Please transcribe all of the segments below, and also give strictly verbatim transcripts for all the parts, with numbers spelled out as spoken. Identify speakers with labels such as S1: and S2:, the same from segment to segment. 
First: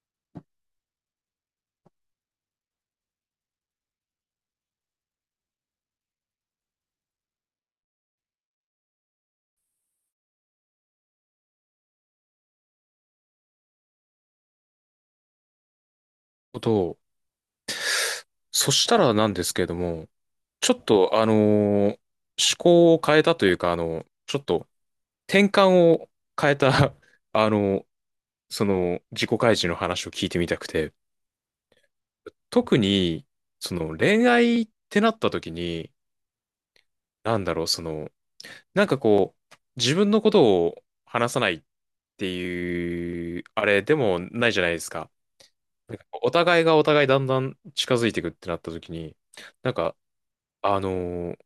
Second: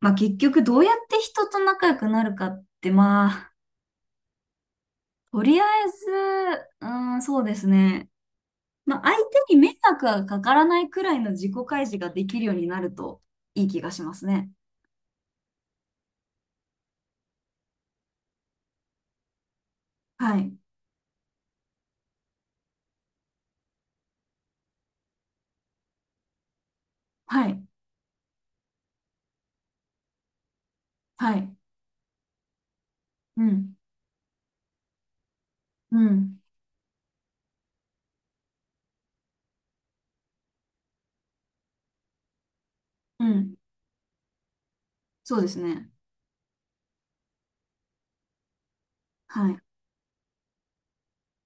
S1: まあ結局どうやって人と仲良くなるかって、まあ、とりあえず、うーん、そうですね。まあ相手に迷惑がかからないくらいの自己開示ができるようになるといい気がしますね。
S2: と、そしたらなんですけれども、
S1: はい。
S2: ちょっと、あのー思考を変えたというか、あの、ちょっと転換を変えた、
S1: は
S2: あ
S1: い。
S2: の、その自己開示の話を聞いてみたくて、
S1: はい。
S2: 特に、
S1: うん。
S2: その恋愛ってなった時に、
S1: うん。
S2: なんだろう、その、なんかこう、自分のことを話さないって
S1: う
S2: いう、
S1: ん。
S2: あれでもないじゃないですか。
S1: そうですね。
S2: なんかこうお互いがお互いだんだん近づいていくってなった時に、
S1: はい。
S2: なんか、あのー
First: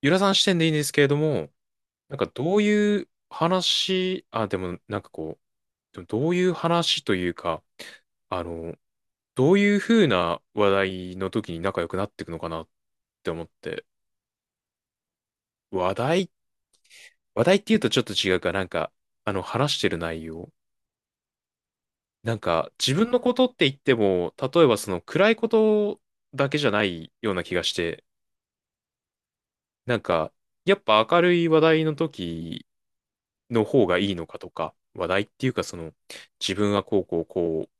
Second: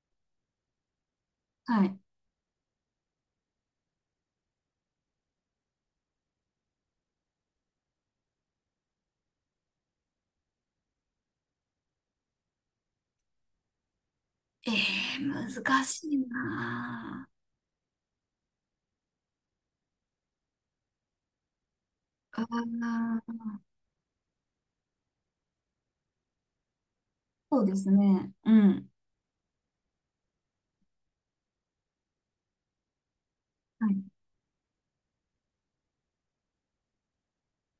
S2: ゆらさん視点でいいんですけれども、
S1: はい。
S2: なんかどういう話、あ、でもなんかこう、でもどういう話というか、あの、どういう風な話題の時に仲良くなっていくのかなって思って、
S1: えー、難
S2: 話
S1: しい
S2: 題、
S1: な
S2: 話題って言うとちょっと違うか、なんか、あの、話してる内容。なん
S1: ぁ。あ
S2: か、自分のこと
S1: ー、
S2: って言っても、例えばその暗いことだけじゃないような気
S1: そ
S2: が
S1: う
S2: し
S1: です
S2: て、
S1: ね。うん。
S2: なんか、やっぱ明るい話題の時の
S1: は
S2: 方が
S1: い。
S2: いいのかとか、話題っていうかその、自分はこうこうこう、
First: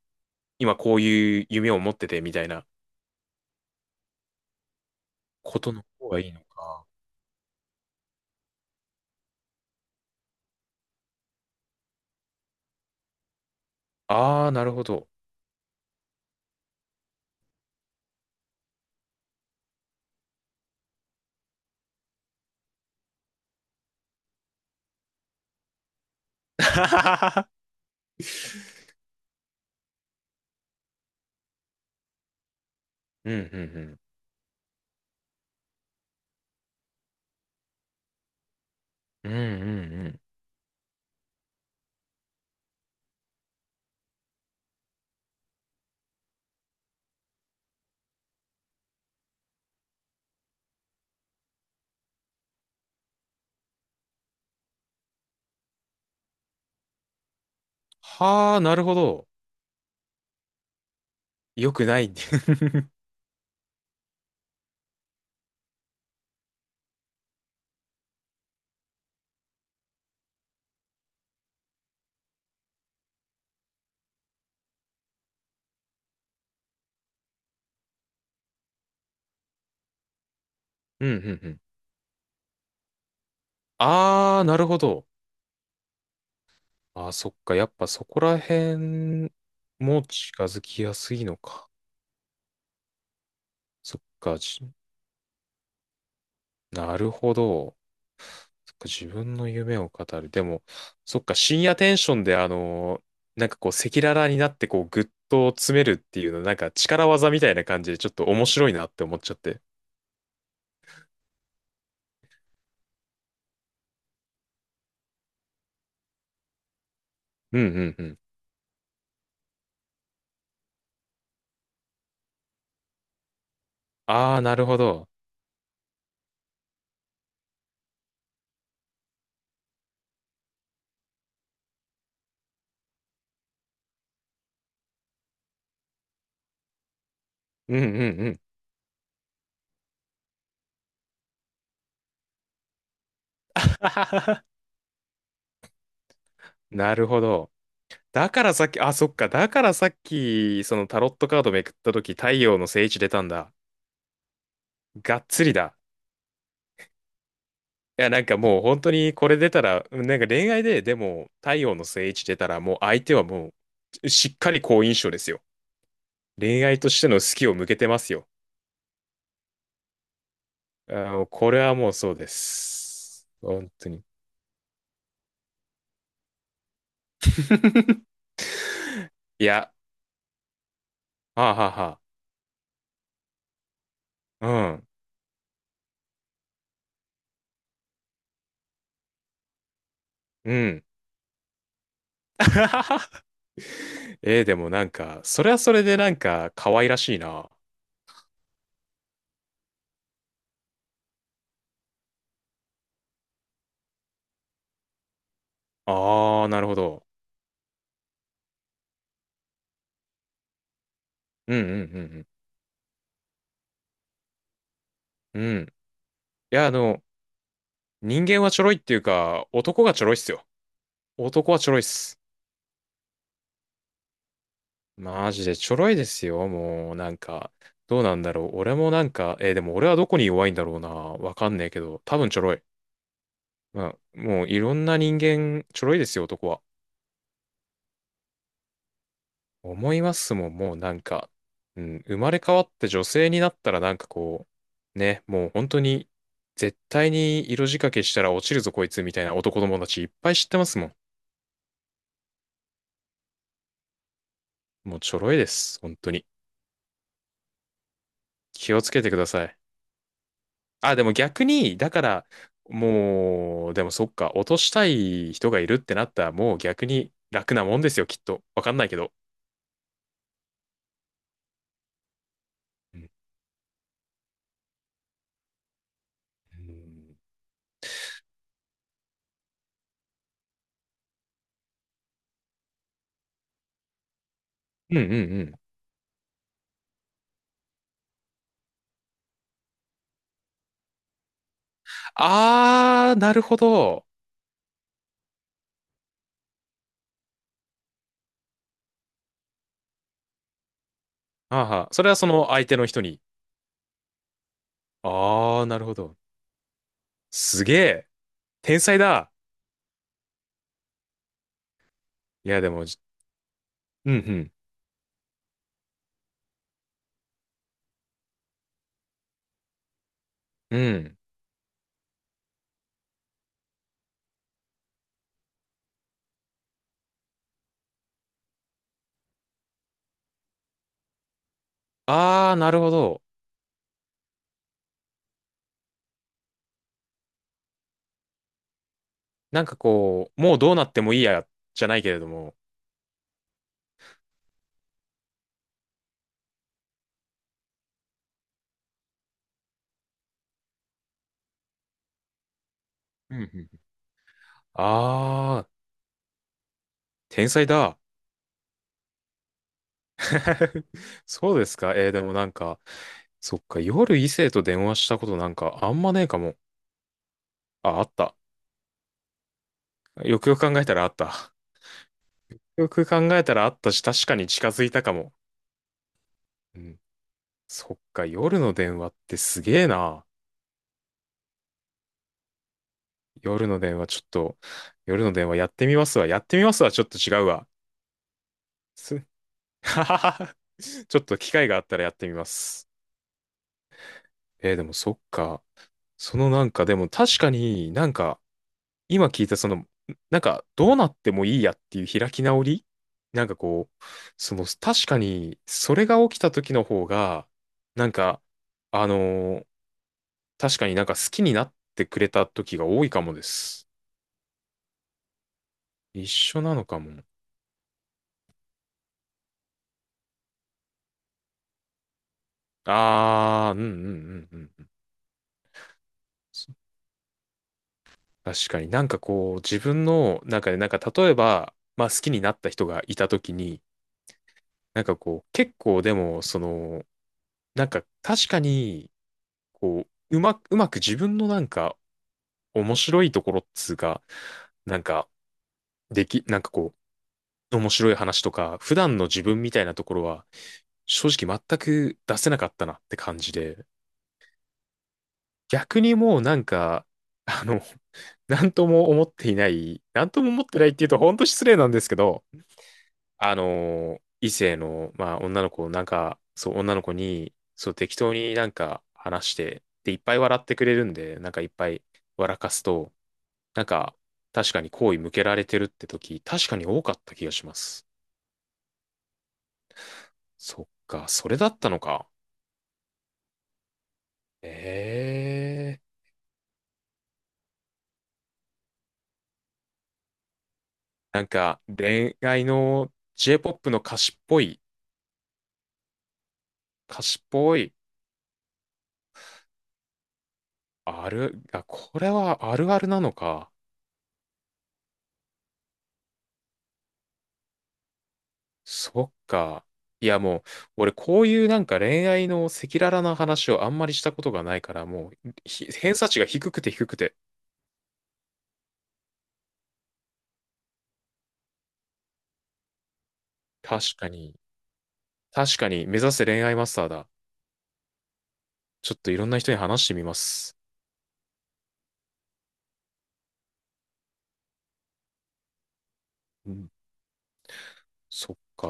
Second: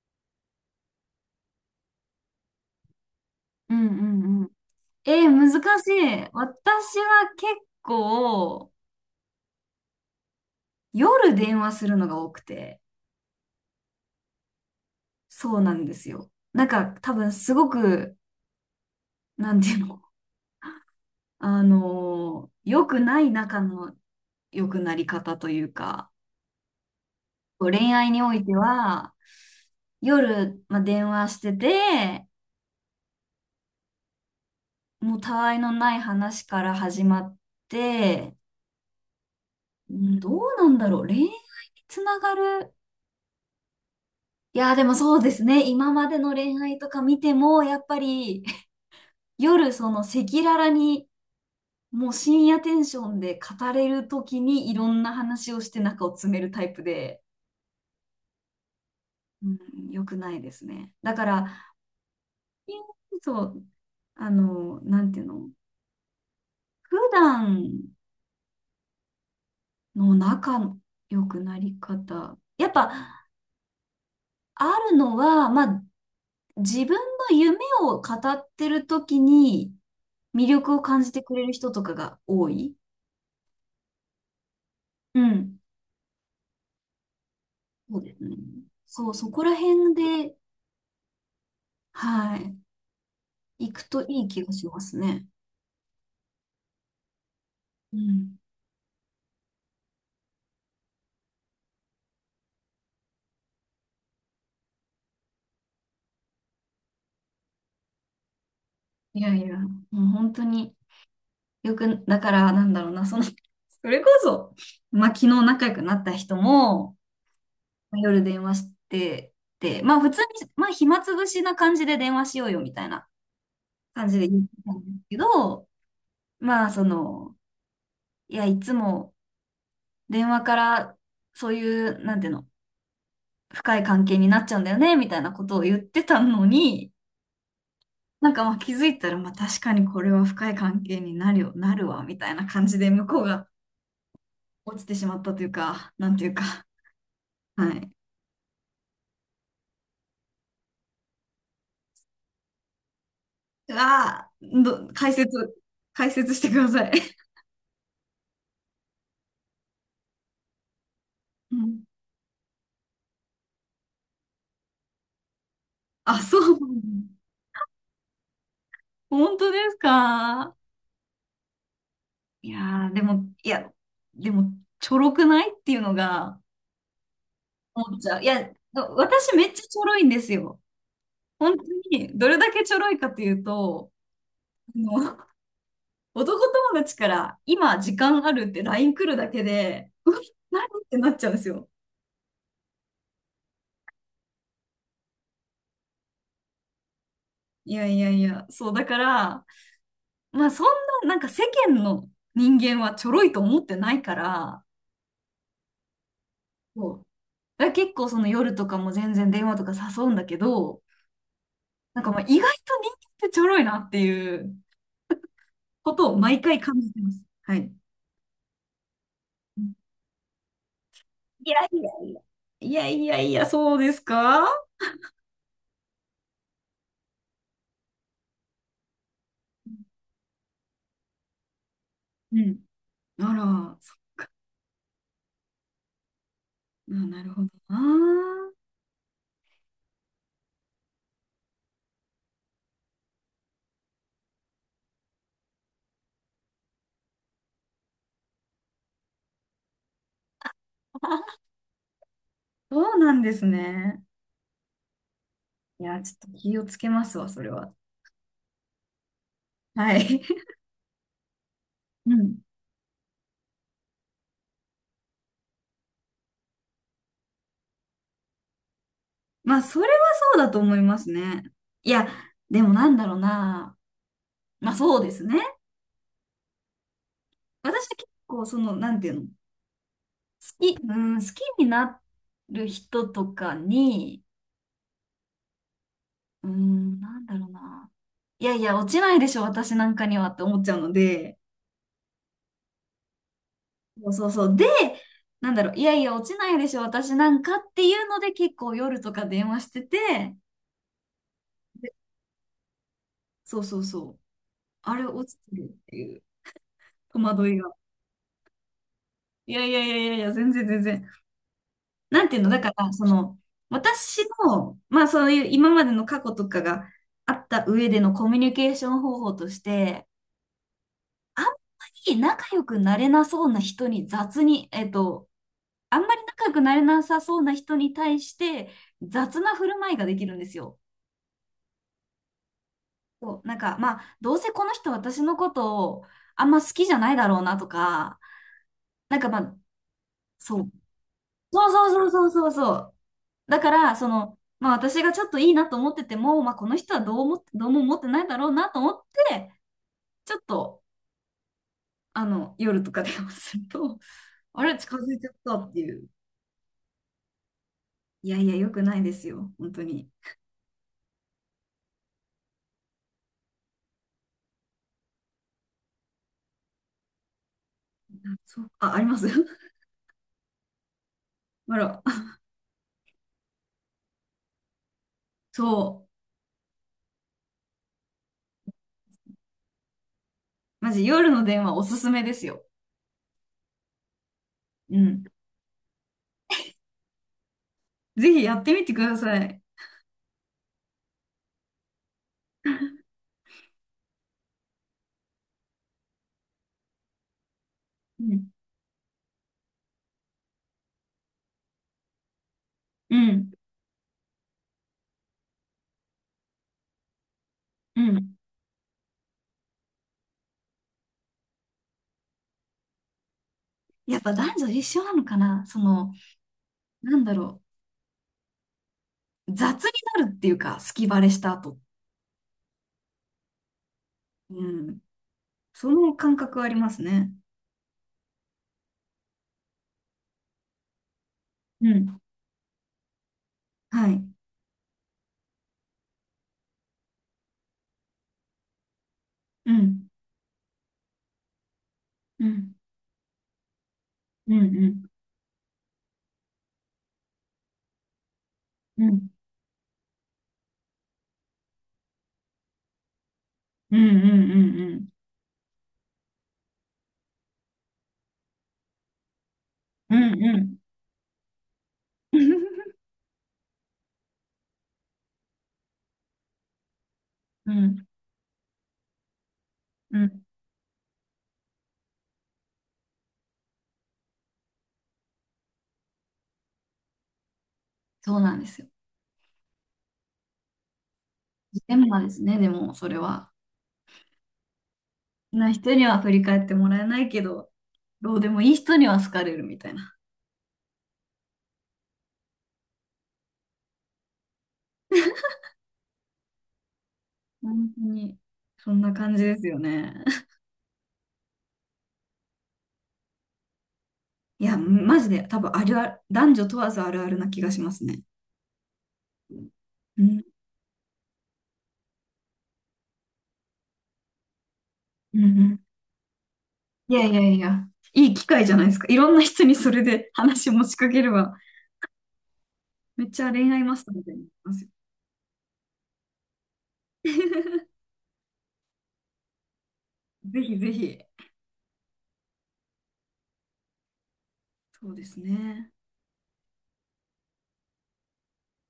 S2: 今こういう夢を持っててみたいな
S1: うんうんうん。えー、難
S2: ことの
S1: し
S2: 方がい
S1: い。
S2: いのか。
S1: 私は結構、夜電話するのが多くて、
S2: ああ、なるほど。
S1: そうなんですよ。なんか多分すごく、なんていうの、あのー良くない仲の良くなり方というか、恋愛においては、夜、まあ、電話してて、
S2: うんうん
S1: もうたわいのない話から始まって、
S2: うん。うんう
S1: う
S2: んう
S1: ん
S2: ん。
S1: どうなんだろう、恋愛につながる。いや、でもそうですね。今までの恋愛とか見ても、やっぱり夜その赤裸々にもう深夜テンションで語れるときにいろんな話をして中を詰めるタイプで、
S2: はあ、なるほど。
S1: うん、良くないですね。だから、
S2: よくない。
S1: そう、あの、なんていうの、普段の仲の良くなり方。やっぱ、あるのは、まあ、自分の夢を語ってるときに魅力を感
S2: うん
S1: じ
S2: う
S1: てく
S2: ん
S1: れ
S2: う
S1: る
S2: ん。
S1: 人とかが多い。
S2: ああ、なるほど。
S1: うん。
S2: ああ、そっか。やっぱ
S1: そう
S2: そ
S1: で
S2: こ
S1: すね。
S2: ら
S1: そう、そ
S2: 辺
S1: こら辺
S2: も
S1: で、
S2: 近づきやすいのか。
S1: はい、行く
S2: そっ
S1: といい
S2: か。
S1: 気が
S2: じ
S1: しますね。
S2: なるほど。
S1: うん。
S2: そっか、自分の夢を語る。でも、そっか、深夜テンションで、あのーなんかこう、赤裸々になって、こう、ぐっと詰めるっていうの、なんか力技みたいな感じで、ちょっと面白いなって思
S1: い
S2: っち
S1: や
S2: ゃっ
S1: いや、
S2: て。
S1: もう本当によく、だからなんだろうな、その、それこそ、まあ昨日仲良くなった人も、
S2: うんうん
S1: まあ
S2: うん。
S1: 夜電話して、で、まあ普通に、まあ暇つぶしな感じで電話しようよみたいな感じで
S2: あ
S1: 言
S2: あ、
S1: って
S2: なる
S1: た
S2: ほ
S1: んです
S2: ど。
S1: けど、まあその、いや、いつも電話からそういう、なんていうの、深い関係になっちゃうんだよね、みたいなことを言ってたのに、
S2: うんうん
S1: な
S2: う
S1: ん
S2: ん。
S1: かまあ気づいたら、まあ確かにこれは深い関係になるよ、なるわ、みたいな感じで向こうが、落ちてしまったというか、なんていうか、
S2: なるほど。
S1: はい。
S2: だからさっき、あ、そっか。だからさっき、そのタロットカードめくったとき、太陽の聖地出たんだ。
S1: うわー、ど、解
S2: がっ
S1: 説、
S2: つりだ。
S1: 解説してください。
S2: いや、なんかもう本当にこれ出たら、うん、なんか恋愛で、でも、
S1: う
S2: 太陽
S1: ん。
S2: の聖地出たら、もう相手はもう、しっかり好印象ですよ。
S1: あ、そう、
S2: 恋愛としての好きを向けてますよ。
S1: 本当ですか。
S2: あの、これはもうそうで
S1: いやー、でも、
S2: す。
S1: いや、
S2: 本当に。
S1: でも、ちょろくないっていうのが思っちゃう。いや、私
S2: い
S1: めっちゃ
S2: や、
S1: ちょろいんですよ。
S2: はあ
S1: 本当
S2: はあは
S1: に、どれだけちょろいかというと、あ
S2: あ。
S1: の、男友達から今時間あるって ライン 来るだけで、うわ
S2: うん、
S1: 何
S2: う
S1: っ
S2: ん。
S1: てなっちゃうんですよ。
S2: えー、でもなんか、それはそれでなんか、可愛らしいな。
S1: いやいやいや、そうだから、まあそんな、なんか世間の人間はちょろいと思ってないから、
S2: ああ、なるほ
S1: そ
S2: ど。
S1: う。だから結構その夜とかも全然電話とか誘うんだけど、
S2: うんう
S1: なんかまあ
S2: ん
S1: 意外と人間ってちょろいなっていう
S2: うんうん。うん。
S1: ことを毎
S2: い
S1: 回
S2: や、あ
S1: 感じて
S2: の、
S1: ます。はい。
S2: 人間はちょろいっていうか、
S1: うん、
S2: 男がちょろいっすよ。
S1: い
S2: 男
S1: や
S2: は
S1: い
S2: ちょろいっ
S1: やい
S2: す。
S1: や。いやいやいや、そうですか。
S2: マジでちょろいですよ、もう、なんか。どうなんだろう。俺もなんか、えーでも俺はどこに弱いんだろうな。わかんねえけど、多分
S1: う
S2: ちょろ
S1: ん。
S2: い。
S1: あら、そ
S2: まあ、もういろんな人間、ちょろいですよ、男は。
S1: う。あ、なるほどな。
S2: 思いますもん、もうなんか、うん、生まれ変わって女性になったらなんかこう、ね、もう本当に、絶対に色仕掛けしたら落ちるぞ、こいつ、みたいな男友達いっぱい知ってますもん。
S1: そうなんですね。
S2: もうちょろいです、
S1: い
S2: 本
S1: や、
S2: 当
S1: ち
S2: に。
S1: ょっと気をつけますわ、それは。
S2: 気をつけてください。
S1: はい。
S2: あ、でも逆に、だか
S1: う
S2: ら、
S1: ん、
S2: もう、でもそっか、落としたい人がいるってなったら、もう逆に楽なもんですよ、きっと。わかんないけど。
S1: まあ、それはそうだと思いますね。いや、でもなん
S2: う
S1: だ
S2: ん
S1: ろうな。まあ、そうですね。私は結構、その、なんていうの、好き、うん、好きになる人とかに、
S2: うんうんうんうん。
S1: うん、なんだろうな。いやいや、落ちないでしょ、私なんかにはって思っちゃうので、
S2: あー、なるほど。
S1: そうそうそう。で、なんだろう、いやいや、落ちないでしょ、私なんかっていうので、結構夜とか電話してて、
S2: はあはあ、それはその相手の人に。
S1: そうそうそう。あれ、落ちて
S2: あ
S1: る
S2: ー、
S1: っ
S2: なるほ
S1: てい
S2: ど。
S1: う戸惑い
S2: す
S1: が。
S2: げえ。天才だ。
S1: いやいやいやいやいや、全然全然。なんていう
S2: い
S1: の、だ
S2: や、で
S1: か
S2: も、
S1: ら、
S2: じ
S1: その、
S2: う
S1: 私
S2: ん
S1: の、まあそういう今までの過去とかがあった上でのコミュニケーション方法として、
S2: うん。うん。
S1: あんまり仲良くなれなそうな人に雑に、えっと、あんまり仲良くなれなさそうな人に対して雑な振る舞いができるんですよ。
S2: あー、なるほど。
S1: そう、なんか、まあ、どうせこの人私のことをあんま好きじゃないだろうなとか、なんかまあ、
S2: なんかこう、もう
S1: そう。
S2: どうなってもいいや、
S1: そう
S2: じゃない
S1: そう
S2: けれ
S1: そ
S2: ど
S1: うそうそう
S2: も。
S1: そう。だから、その、まあ私がちょっといいなと思ってても、まあこの人はどう思っどうも思ってないだろうなと思って、ちょっと、あの、夜とか電話
S2: うんう
S1: する
S2: ん。
S1: と、あれ、近づいちゃった
S2: あー、
S1: っていう。
S2: 天才だ。
S1: いやいや、良くないですよ。本当に。
S2: そうですか。えーでもなんか、そっか、夜異性と電話したことなんかあんまねえかも。あ、あった。
S1: あ、そう、あ、あります。
S2: よくよく考えたらあった。
S1: あら、
S2: よく考えたらあったし、確かに近づいたかも。
S1: そ
S2: うん。そっか、夜の電話ってすげえな。
S1: う。マジ、夜の電話おすすめですよ。
S2: 夜の電話ちょっと、
S1: うん。
S2: 夜の電話やってみますわ。やってみますわ。ちょっと違うわ。
S1: ぜひやってみてくだ
S2: す、
S1: さい。
S2: ははは。ちょっと機会があったらやってみます。えーでもそっか。そのなんか、でも確かになん
S1: う
S2: か、
S1: ん。
S2: 今聞いたその、なんかどうなってもいいやっていう開き直り、
S1: う
S2: なん
S1: ん。
S2: かこう、その確かにそれが起きた時の方が、
S1: う
S2: なん
S1: ん。
S2: か、あのー確かになんか好きになってくれた時が多いかもです。
S1: やっぱ男女一緒なのかな、その、
S2: 一緒なのか
S1: な
S2: も。
S1: んだろう。雑になるっていうか、隙バレした後。
S2: あー、うんうんうんう
S1: う
S2: んうん。
S1: ん。その感覚はありますね。
S2: 確かになんかこう、自分の中でなんか例えば、
S1: う
S2: まあ好
S1: ん。
S2: きになった人がいた時に、
S1: はい。
S2: なんかこう、結構でも、その、なんか確かに、
S1: う
S2: こ
S1: ん。
S2: う、うまく、うまく自分のなんか、
S1: うん。
S2: 面白いところっつうか、
S1: う
S2: なん
S1: ん。
S2: か、でき、なんかこう、面白い話とか、普
S1: うん。う
S2: 段の
S1: ん。
S2: 自分みたいなところは、正直全く出せなかったなって感じで、
S1: うん。うん。
S2: 逆にもうなんか、あの、なんとも思っていない、
S1: う
S2: なんと
S1: ん。
S2: も
S1: う
S2: 思っ
S1: ん。
S2: てないっていうと本当失礼なんですけ
S1: う
S2: ど、
S1: ん。
S2: あの、異性の、まあ女の子、なんか、そう、女の子に、
S1: う
S2: そう、
S1: ん。
S2: 適当になんか話して、で、い
S1: う
S2: っぱい
S1: ん、
S2: 笑ってくれるんで、なんかいっぱい笑かすと、なんか、確かに好意向けられてるって時、確かに多かった気がします。
S1: そうなんですよ。
S2: そっか、それだっ
S1: ジ
S2: た
S1: レ
S2: の
S1: ンマで
S2: か。
S1: すね、でも、それは。
S2: え
S1: な人
S2: え
S1: に
S2: ー、
S1: は振り返ってもらえないけど、どうでもいい人には好かれるみたいな。
S2: なんか、恋愛の J-ポップ の歌詞っぽい、歌詞っぽ
S1: 本
S2: い、
S1: 当に、そんな感じですよね。
S2: ある、あ、これはあるあるなのか。
S1: いや、マジで、多分あるある、男女問わずあるあるな気がしますね。
S2: そっか。
S1: う
S2: いや
S1: ん。
S2: もう、俺こういうなんか恋愛の赤裸々な話をあんまりしたことがないから、も
S1: うん。う
S2: う、
S1: ん、
S2: ひ偏差値が低くて低
S1: い
S2: く
S1: やい
S2: て。
S1: やいや、いい機会じゃないですか。いろんな人にそれで話持ちかければ、めっちゃ恋愛マスター
S2: 確
S1: み
S2: か
S1: たいになり
S2: に、
S1: ますよ。
S2: 確かに、目指せ恋愛マスターだ。ちょっといろんな人に話してみま
S1: ぜ
S2: す。
S1: ひぜひ。そうですね。
S2: そっか。